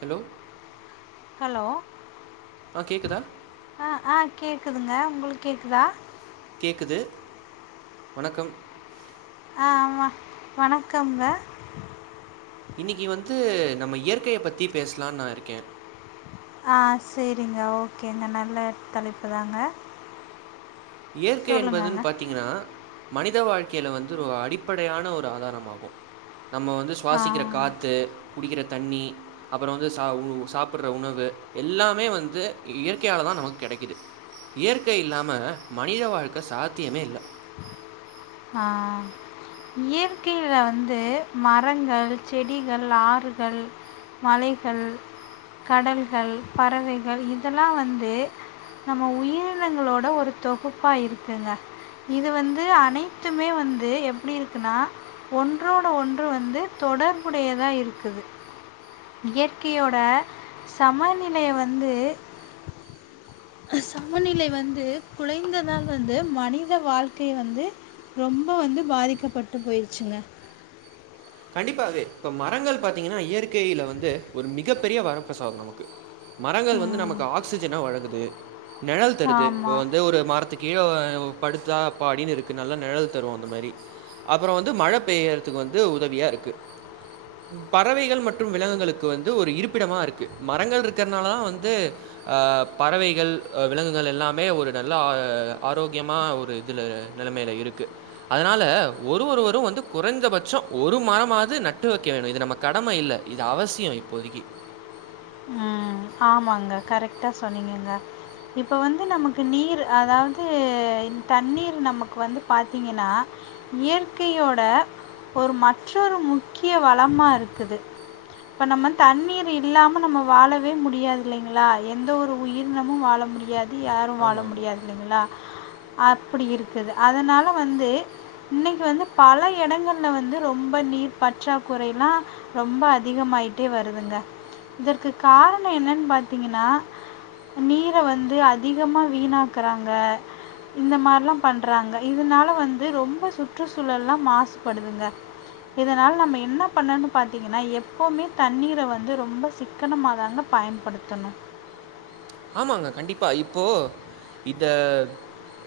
Hello hello ஆ கேக்குதா அ அ கேக்குதுங்க உங்ளுக்கு கேக்குதா கேக்குது வணக்கம் அ ஆமா வணக்கம்ங்க இன்னக்கி வந்து நம்ம இயற்கைய பத்தி பேசலான்னு நா இருக்கே ஆ சரிங்க ஓகேங்க நல்ல தலைப்புதாங்க இயற்கை என்பதுன்னு பாத்தீங்னா மனித வாழ்க்கையில வந்து ஒரு அடிப்படையான ஒரு ஆதாரமாகு நம்ம வந்து சொ சுவாசிக்கிற ஆ காத்து குடிக்ற தண்ணி அப்ரோ வந்து சா உ சாப்புற உணவு எல்லாமே வந்து இயற்கையாலதா நமக்கு கிடைக்குது இயற்கை இல்லாம மனித வாழ்க்க சாத்தியமே இல்ல ஆஹ் இயற்கைல வந்து மரங்கள் செடிகள் ஆறுகள் மலைகள் கடல்கள் பறவைகள் இதெல்லா வந்து நம்ம உயிரினங்களோட ஒரு தொகுப்பா இருக்குங்க இது வந்து அனைத்துமே வந்து எப்டி இருக்குன்னா ஒன்றோடு ஒன்று வந்து தொடர்புடையதா இருக்குது இயற்கையோட சமநிலைய வந்து சமநிலை வந்து குழைந்ததாள் வந்து மனித வாழ்க்கை வந்து ரொம்ப வந்து பாதிக்கப்பட்டு போயிடுச்சுங்க கண்டிப்பாவே இப்ப மரங்கள் பாத்தீங்கன்னா இயற்கையில வந்து ஒரு மிகப்பெரிய வரப்பிரசாதோ நமக்கு மரங்கள் வந்து ம். நமக்கு ஆக்சிஜன வழங்குது நிழல் தருது ஆமா. இப்ப வந்து ஒரு மரத்துக் கீழ ஒ படுத்தா அப்பாடினுருக்கு நல்லா நிழல் தரு அந்த மாரி அப்றோ வந்து மழ பெய்யறதுக்கு வந்து உதவியா இருக்கு பறவைகள் மற்றும் விலங்குகளுக்கு வந்து ஒரு இருப்பிடமா இருக்கு மரங்கள் இருக்கறனால தா வந்து ஆ பறவைகள் விலங்குகள் எல்லாமே ஒரு நல்லா ஆரோக்கியமா ஒரு இதுல நிலைமையில இருக்கு அதனால ஒரு ஒருவரு வந்து குறைந்தபட்சோ ஒரு மரமாவது நட்டு வைக்க வேணு இது நம்ம கடம இல்ல இது அவசியோ இப்போதைக்கி ஆ ஆமாங்க கரெக்ட்டாக சொன்னிங்கங்க இப்ப வந்து நமக்கு நீர் அதாவது தண்ணீர் நமக்கு வந்து பாத்தீங்கன்னா இயற்கையோட ஒரு மற்றொரு முக்கிய வளமா இருக்குது இப்ப நம்ம தண்ணீர் இல்லாம நம்ம வாழ வே முடியாது இல்லிங்களா எந்த ஒரு உயிரினமு வாழ முடியாது யாரு வாழ ஆமாமா. முடியாது இல்லிங்களா அப்பிடி இருக்குது அதனால வந்து இன்னிக்கி வந்து பல எடங்கள்ல வந்து ரொம்ப நீர் பற்றாக்குறைல்லா ரொம்ப அதிகமாயிட்டே வருதுங்க இதற்கு காரனோ என்னன்னு பாத்தீங்கன்னா நீர வந்து அதிகமா வீணாக்குறாங்க இந்த மாரில்லா பண்றாங்க இதனால வந்து ரொம்ப சுற்றுச்சூழல்லா மாசுபடுதுங்க இதனால நம்ம என்ன பண்ணனு பாத்தீங்கன்னா எப்பவுமே தண்ணீர வந்து ரொம்ப சிக் க்கணமாதாங்க பயன்படுத்தணு ஆமாங்க கண்டிப்பா இப்போ இத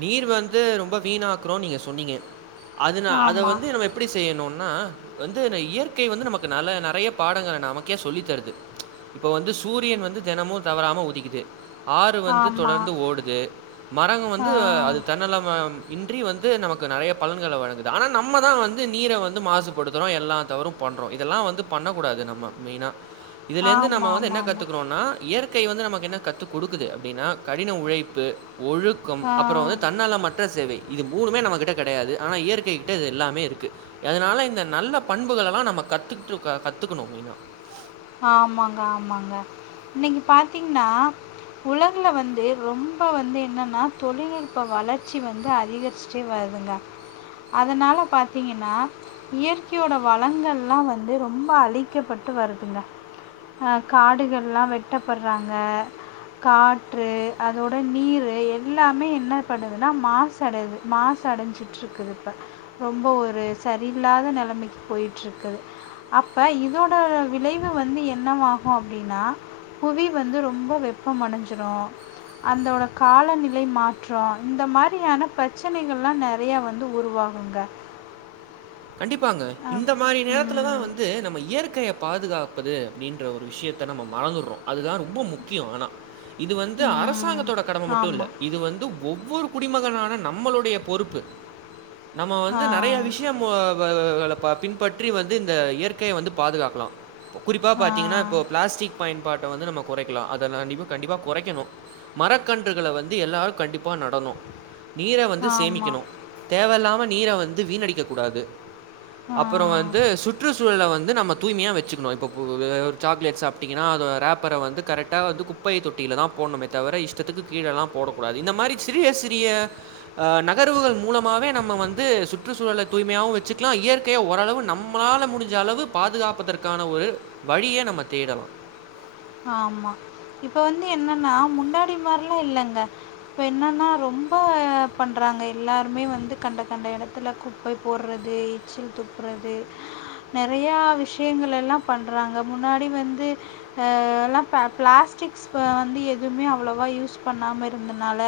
நீர் வந்து ரொம்ப வீணாகக்குறோனு நீங்க சொன்னீங்க அதுனா அத ஆமாம் வந்து நம்ம எப்டி செய்யணுன்னா வந்து இயற்கை வந்து நமக்கு நல்ல நெறைய பாடங்கள நமக்கே சொல்லித்தருது இப்ப வந்து சூரியன் வந்து தெனமு தவறாம உதிக்குது ஆறு வந்து ஆமாம் தொடர்ந்து ஓடுது மரங்க ஆ வந்து அது தன்னலம மின்றி வந்து நமக்கு நெறய பலன்கள வழங்குது ஆனா நம்மதா வந்து நீர வந்து மாசுபடுத்துறோ எல்லா தவரு பண்றோ இதெல்லா வந்து பண்ணக்கூடாது நம்ம மெயினா இதுல இருந்து நம்ம ஆமாம் வந்து என்ன ஆமாம் கத்துக்குரோன்னா இயற்கை வந்து நமக்கு என்ன கத்துக் குடுக்குது அப்டின்னா கடின உழைப்பு ஒழுக் க்கம் அப்றோ ஆமாம் வந்து தன்னலமற்ற சேவை இது மூணுமே நம கிட்ட கெடையாது ஆனா இயற்கை கிட்ட இது எல்லாமே இருக்கு அதனால இந்த நல்ல பண்புகலல்லா நம்ம கத்துக்கிட்டு கத்துக்கணு மெய்னா ஆமாங்க ஆமாங்க இன்னிக்கி பாத்தீங்கன்னா உலகுல வந்து ரொம்ப வந்து என்னன்னா தொழில்நுட்ப வளர்ச்சி வந்து அதிகரிச் சு வருதுங்க அதனால பாத்தீங்கன்னா இயற்கையோட வளங்கள்லா வந்து ரொம்ப அழிக்கப்பட்டு வருதுங்க ஆ காடுகள்ல்லா வெட்டப்பட்றாங்க காற்று அதோட நீரு எல்லாமே என்ன பண்ணுதுன்னா மாசு படுது மாசு அடஞ்சிட்டு இருக்குது இப்ப ரொம்ப ஒரு சரியில்லாத நெலமைக்கு போயிட்டு இருக்குது அப்ப இதோட விளை வு வந்து என்னவாகு அப்டின்னா புவி வந்து ரொம்ப வெப்பம் அடஞ்சுரு அந்தோட காலநிலை மாற்றோ இந்த மாரியான பிரச்சனைகள்ளா நறைய வந்து உருவா குங்க கண்டிப்பாங்க இந்த மாரி நேரத்துல தா உம் வந் து நம்ம இயற்கைய பாதுகாப்பது அப்டின்ற ஒரு விஷ்யத்த நம்ம மறந்துறோ அதுதா ரொம்ப முக்கியோ ஆனா இது வந்து உம் அரசாங்கத்தோட கடம மட்டு இல்ல ஆமாம் இது வந்து ஒவ்வொரு குடிமகனான நம்மளுடைய பொறுப்பு நம்ம ஆ வந்து நறைய விஷ்யோ மூதாதயர்கள ப பின்பற்றி வந்து இந்த இயற்கைய வந்து பாதுகாக்லா குறிப்பா ஆ பாத்தீங்ன்னா இப்போ பிளாஸ்டிக் பயன்பாட்ட வந்து நம்ம கொறைக்லா அத கண்டிப்பா கண்டிப்பா கொறைக்கணு மரக்கன்றுகள வந்து எல்லாரு கண்டிப்பா நடணு நீர வந்து சேமிக்கணு ஆமாம் தேவயில்லாம நீர வந்து வீணடிக்கக் கூடாது அப்றோ ஆ வந்து சுற் றுச்சூழல வந்து நம்ம தூய்மையா வச்சிக்ணு இப்போபு ஒரு சாக்லேட் சாப்டீங்கனா அது ரேப்பர வந்து கரெக்டா வந்து குப் பை தொட்டில தா போட்ணுமே தவிர இஷ்டத்துக்கு கீழல்லா போடக்கூடாது இந்த மாரி சிறிய சிறிய அ நக் நகர்வுகள் மூலமாவே நம்ம வந்து சுற்றுச்சூழல தூய்மையாவு வச்சுக்லா இயற்கைய ஓரளவு நம்மளால முடிஞ்ச அளவு பாதுகாப்பதற்கான ஒரு வழிய நம்ம தேடலா ஆமா இப்ப வந்து என்னன்னா முன்னாடி மார்ல்லா இல்லங்க இப்ப என்னன்னா ரொம்ப பண்றாங்க எல்லாருமே வந்து கண்ட கண்ட இடத்துல குப் பை போடுறது எச்சில் துப்றது நறையா விஷயங்கள் எல்லா பண்றாங்க முன்னாடி வந்து அ எல்லா ப பிளாஸ்டிக்ஸ் வந்து எதுமே அவ்ளோவா யூஸ் பண்ணாம இருந்தனால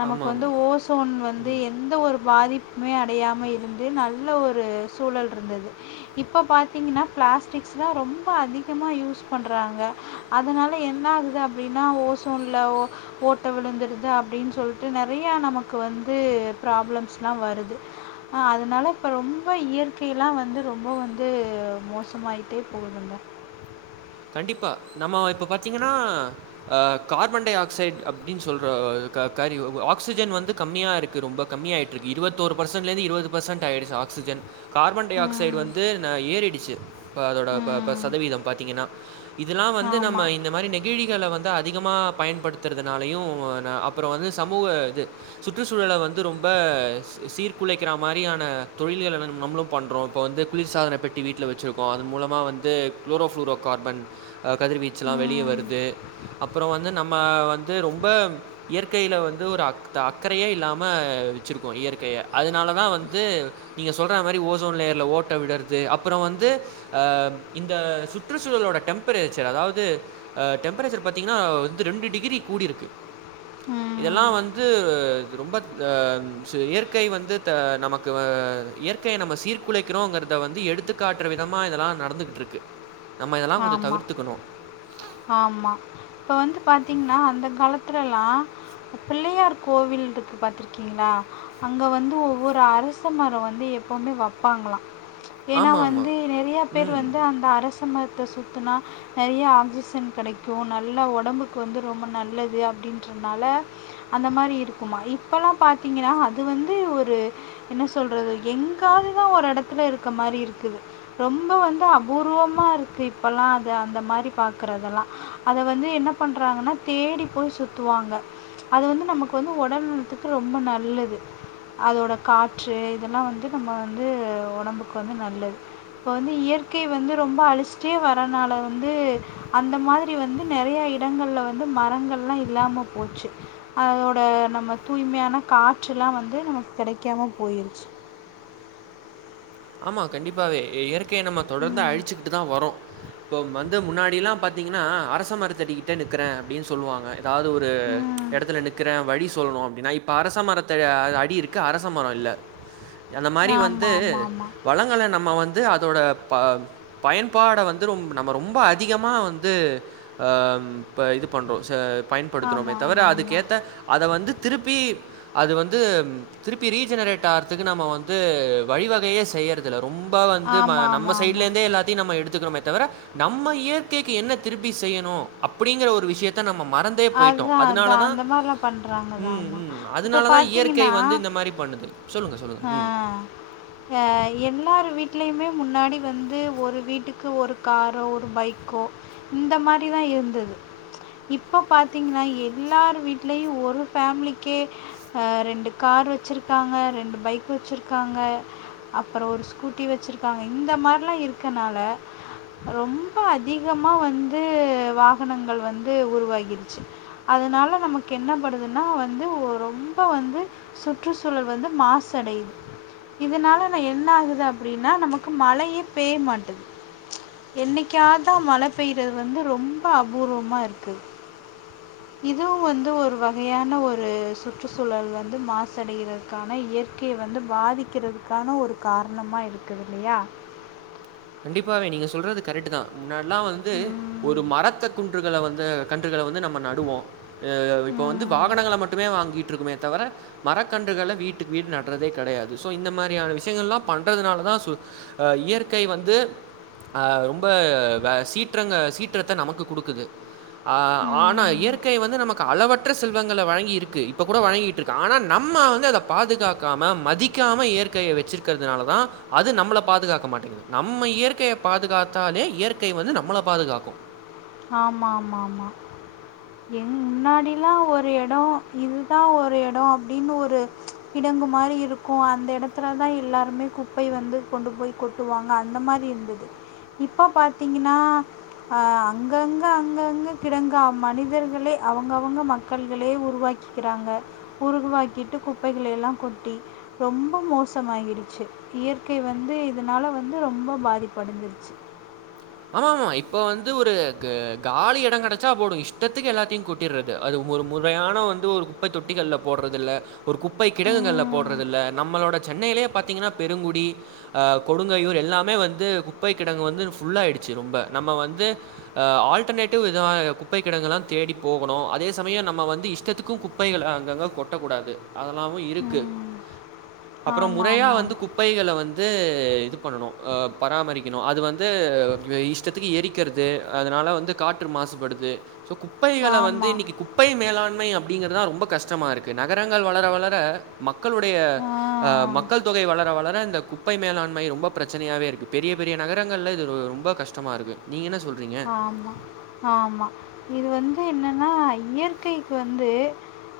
நமக்கு வந்து ஆமாமா. ஓசோன் வந்து எந்த ஒரு பாதிப் மே அடையாம இருந்து நல்ல ஒரு சூழல்ருந்தது இப்போ பாத்தீங்ன்னா பிளாஸ்டிக்ஸ் தா ரொம்ப அதிகமா யூஸ் பண் றாங்க அதனால என்ன ஆகுது அப்டின்னா ஓசோன்ல ஓ ட்ட விழுந்துடுது அப்டின் சொல்ட்டு நறையா நமக்கு வந்து ப்ராப்ளம்ஸ்ல்லா வருது ஆ அதனால இப்ப ரொம்ப இயற்கைலா வந்து ரொம்ப வந்து மோசமாயிட்டே போகுதுங்க கண்டிப்பா நம்ம இப்ப பாத்தீங்கன்னா அ கார்பன் டை ஆக்சைட் அப்டின் சொல்ற க கறி ஒ ஆக்சிஜன் வந்து கம்மியா இருக்கு ரொம்ப கம்மியாயிட்டு இருக்கு இருவத்தோரு பெர்சன்ட்ல இருந்து இருவது பெர்சன்ட் ஆயிடுச்சு ஆக்சிஜன் கார்பன் டை ஆக்சைடு ம் வந்து ந ஏறிடுச்சு இப்ப அதோட ப ப ம் சதவீதம் பாத்திங்கன்னா இதெல்லா வந்து நம்ம ஆமாம் இந்த மாரி நெ கிழிகள வந்து அதிகமா பயன்படுத்துறதுனாலயு ந அப்றோ வந்து சமூக இது சுற்றுச்சூழல வந்து ரொம்ப சி சீர்குலைக்கிற மாரியான தொழில்கள நம்ளு பண்றோ இப்போ வந்து குளிர்சாதன பெட்டி வீட்ல வச்சிருக்கோ அதன் மூலமா வந்து க்ளோரோஃப்ளூரோ கார்பன் அ கதிர்வீச்சுலா வெளியே ம் வருது அப்றோ வந்து நம்ம வந்து ரொம்ப இயற்கையில வந்து ஒரு அக் த அக்கறயே இல்லாம வச்சிருக்கோ இயற்கைய அதனாலதா வந்து நீங்க சொல்ற மாரி ஓசோன்லேயர்ல ஓட்ட விழறது அப்றோ வந்து அ இந்த சுற் ற்றுச்சூழலோட டெம்பரேச்சர் அதாவது அ டெம்பரேச்சர் பாத்தீங்கன்னா வந்து ரெண்டு டிகிரி கூடிருக்கு இதெல்லா ம் வந் து இது ரொம்பத் அ ம் சு இயற்கை வந்து த நமக்கு வ இயற்கைய நம்ம சீர்குலைக்றோங்றத வந்து எடுத்துக் காட்ற விதமா இதெல்லா நடந்துக்கிட்ருக்கு நம்ம இதெல்லா கொஞ்ச ஆமாம் தவிர்த்துக்கணு ஆமா இப்ப வந்து பாத்தீங்ன்னா அந்த காலத்துலல்லா பிள்ளையார் கோவில் இருக்கு பாத்திருக்கீங்ளா அங்க வந்து ஒவ்வொரு அரச மரம் வந்து எப்பவுமே வப்பாங்களா ஏனா ஆமா, ஆமா. வந்து நெறையா பேர் ம். வந்து அந்த அரசமத்த சுத்தனா நெறைய ஆக்சிஜன் கெடைக்கு நல்ல உடம்புக்கு வந்து ரொம்ப நல்லது அப்டின்றத்னால அந்த மாரி இருக்குமா இப்பல்லா பாத்தீங்கன்னா அது வந்து ஒரு என்ன சொல்றது எங்காவதுதா ஒரு எடத்துல இருக்க மாரி இருக்குது ரொம்ப வந்து அபூர்வமா இருக்கு இப்பல்லா அது அந்த மாரி பாக்கறதெல்லா அத வந்து என்ன பண்றாங்கன்னா தேடி போய் சுத்துவாங்க அது வந்து நமக்கு வந்து உடல் நலத்துக்கு ரொம்ப நல்லது அதோட காற்று இதெல்லா வந்து நம்ம வந்து உடம்புக்கு வந்து நல்லது இப்ப வந்து இயற்கை வந்து ரொம்ப அழிச்சிட்டே வரனால வந்து அந்த மாரி வந்து நெறைய இடங்கள்ல வந்து மரங்கள்லா இல்லாம போச்சு அதோட நம்ம தூய்மையான காற்றேல்லா வந்து நமக்கு கெடைக்காம போயிருச்சு ஆமா கண்டிப்பாவே இயற்கைய நம்ம தொடர்ந்து ம் அழிச்சுக்கிட்டுதா வரோ இப்போ வந்து முன்னாடியெல்லா பாத்தீங்கன்னா அரச மரத்தடிகிட்டே நிக்கிற‌ அப்டின் சொல்லுவாங்க அதாவது ஒரு ம் எடத்துல நிக்கறே வழி சொல்லணு அப்டின்னா இப்ப அரச மரத்த அடி இருக்கு அரச மரோ இல்ல அந்த மாரி வந்து ஆமாம் ஆமாம் வளங்கல நம்ம வந்து அதோட ப பயன்பாட வந்து ரொ நம்ம ரொம்ப அதிகமா வந்து ஆ ம் இது பண்றோ பயன்படுத்துறோமே ஆமாம் தவர ஆமாம் ஆமாம் அதுக்கேத்த அத வந்து திருப்பி அது வந்து திருப்பி ரீஜெனரேட் ஆறதுக்கு நம்ம வந்து வழிவகையே செய்யறதுல ரொம்ப வந்து ஆமாம் ஆமாம் நம்ம ஆமாம் சைட்லேந்தே எல்லாத்தையு நம்ம எடுத்துக்கறோமேத் தவிர நம்ம இயற்கைக்கு என்ன திருப்பி செய்யணு அப்படிங்கிற ஒரு விஷயத்தை நம்ம மறந் தே போயிட்டோ அதுதான் அதுதான் அதனாலதா அந்த மாதிரிலாம் பண்ணுறாங்க தா தான் ம் ஆமாம் ம் இப்போ அதனாலதா இயற்கை பார்த்தீங்கன்னா வந்து இந்த மாரி பண்ணுது சொல்லுங்க சொல்லுங்க ம் அ எல்லாரு வீட்லயுமே முன்னாடி வந்து ஒரு வீட்டுக் க்கு ஒரு காரோ ஒரு பைக்கோ இந்த மாரி தா இருந்தது இப்போ பாதீங்கன்னா எல்லார் வீட்லயும் ஒரு ஃபேமிலிக்கே அ ரெண்டு கார் வெச்சிருக்காங்க ரெண்டு பைக் வெச்சிருக்காங்க அப்புற ஒரு ஸ்கூட்டி வெச்சிருக்காங்க இந்த மாரிலா இருக்கனால ரொம்ப அதிகமா வந்து வாகனங்கள் வந்து உருவாயி கிருச்சி அதனால நமக்கு என்ன படுதுன்னா வந்து ரொம்ப வந்து சுற்றுச்சூழல் வந்து மாசு அடையுது இதனால நா என்ன ஆகுது அப்டின்னா நமக்கு மழையே பெய்ய மாட்டது என்னைக்காதா மழ பெயறது வந்து ரொம்ப அபூர்வமா இருக்கு இதுவு வந்து ஒரு வகையான ஒரு சுற்றுச்சூழல் வந்து மாசடைகிறது க்கான இயற்கை வந்து பாதிக்கிறதுக்கான ஒரு காரணமாக இருக்குது இல்லையா கண்டிப்பாவே நீங்க சொல்றது கரெக்ட் தா முன்னடில்லா வந்து ஒரு ம் மரத்த குன்றுகள வந்து கன்றுகள வந்து நம்ம நடுவோ ஹெ இப்போ வந்து ம் வாகனங்கள மட்டுமே வாங்கிட்டு ருக்குமே தவர மரக்கன்றுகள வீட்டுக்கு வீடு நட்டறதே கெடையாது ஸோ இந்த மாரியான விஷயங்கள்லா பண்றதுனால தா சு அ இயற்க் கை வந்து ரொம்ப சீற்றங்க சீற்றத்த நமக்கு குடுக்குது அ ஆனா ம் இயற்கை வந்து நமக் க அளவற்ற செல்வங்களை வழங்கி இருக்கு இப்ப கூட வழங்கிட்டு இருக்கு ஆனா நம்ம வந்து அத பாதுகாக்காம மதிக் காம இயற்கையை வச்சிருக்கிறதுனால தா அது நம்மள பாதுகாக்க மாட்டேங்குது நம்ம இயற்கையை பாதுகாத்தாலே இயற்கை வந்து நம்மள பாதுகாக்கு ஆமா ஆமா ஆமா எ முன்னாடிலா ஒரு இடோ இதுதா ஒரு இடோ அப்டின்னு ஒரு இடங்கு மாரி இருக்கு அந்த இடத்துல தா எல்லாருமே குப்பை வந்து கொண்டு போய் கொ டுவாங்க அந்த மாரி இருந்தது இப்ப பாத்தீங்கன்னா ஆ அங்கங்க அங்கங்க கிடங்க மனிதர்களே அவுங்க அவுங்க மக்கள்களே உருவாக்கிக்கிறாங்க உருகுவாக்கிட்டு குப்பைகள எல்லா கொட்டி ரொம்ப மோசாமாகிடுச்சு இயற்கை வந்து இதுனால வந்து ரொம்ப பாதிப்படஞ்சுருச்சு ஆமா ஆமா இப்ப வந்து ஒரு க காலி எடோ கிடைச்சா போடு இஷ்டத்துக்கு எல்லாத்தையு கொட் டிறது அது ஒரு முறையான வந்து ஒரு குப்பை தொட்டிகள்ல போட்றது இல்ல ஒரு குப்பை கிடங்குகள்ல போட்றதுல்ல நம்மளோட சென்னையிலயே பாத்தீங்கன்னா பெருங்குடி ஆ கொடுங்கையூர் எல்லாமே வந்து குப்பை கிடங்கு வந்து ஃபுல்லாயிடுச்சு ரொம்ப நம்ம வந்து ஆ ஆல்டர்னேட்டிவ் இத குப்பை கெடங்கல்லா தேடி போகணு அதே சமயோ நம்ம வந்து இஷ்டத்துக்கு குப் குப்பைகள அங்கங்க கொட்டக்க கூடாது அதெல்லாமு இருக்கு அப்றோ ஆமாம் முறையா ஆமாம் ஆமாம் வந்து குப் குப்பைகள வந்து இது பண்ணணு ஆ பராமரிக்கணு அது வந்து இத இஷ்டத்துக்கு எரிக்றது அதனால வந்து காற்று மாசுபடுது ஸோ குப்பைகள வந்து ஆமாம் இன்னைக்கு குப் குப்பை மேலாண்மை அப்டிங்கிறதுதா ரொம்ப கஷ்டமா இருக்கு நகரங்கள் வளர வளர மக்களுடைய ஆ மக்கள் தொகை வளர வளர இந்த கு குப்பை மேலாண்மை ரொம்ப பிரச்சனையாவே இருக்குது பெரிய பெரிய நகரங்கள்ல இது ரொம்ப கஷ்டமாக இருக்குது நீங்க என சொல்றீங்க ஆமா ஆமா இது வந்து எனன்னா இயற்கைக்கு வந்து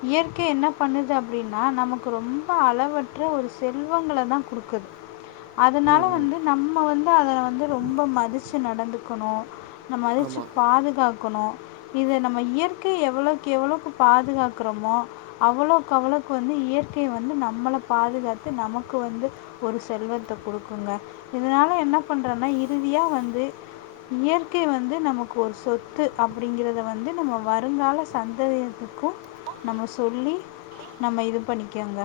இயற்கை என்ன பண்ணுது அப்டின்னா நமக்கு ரொம்ப அளவற்ற ஒரு செல்வங்களதா குடுக்குது அதனால ம், ம். வந்து நம்ம வந்து அத வந்து ரொம்ப மதிச்சு நடந்துக்கணு அத மதிச்சு ஆமா, பாதுகாக் கணு இத நம்ம இயற்கையை எவ்ளோக்கு எவ்ளோக்கு பாதுகாக்றோமோ அவ்ளோக்கு அவ்ளோக்கு வந்து இயற்கை வந்து நம்மள பாதுகாத்து நமக்கு வந்து ஒரு செல்வத்த குடுக்குங்க இதனால என்ன பண்றேன்னா இறுதியா வந்து இயற்கை வந்து நமக்கு ஒரு சொத்து அப்டிங்கறத வந்து நம்ம வருங்கால சந்ததியத்துக்கு நம்ம சொல்லி நம்ம இது பண்ணிக்கங்க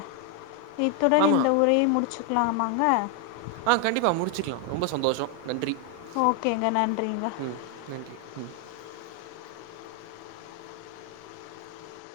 இத்துடன் ஆமா. இந்த உரையை முடிச்சுக்லாமாங்க ஆ கண்டிப்பா முடிச்சுக்லா ரொம்ப சந்தோஷோ நன்றி ஓகேங்க நன்றிங்க ம் நன்றி ம்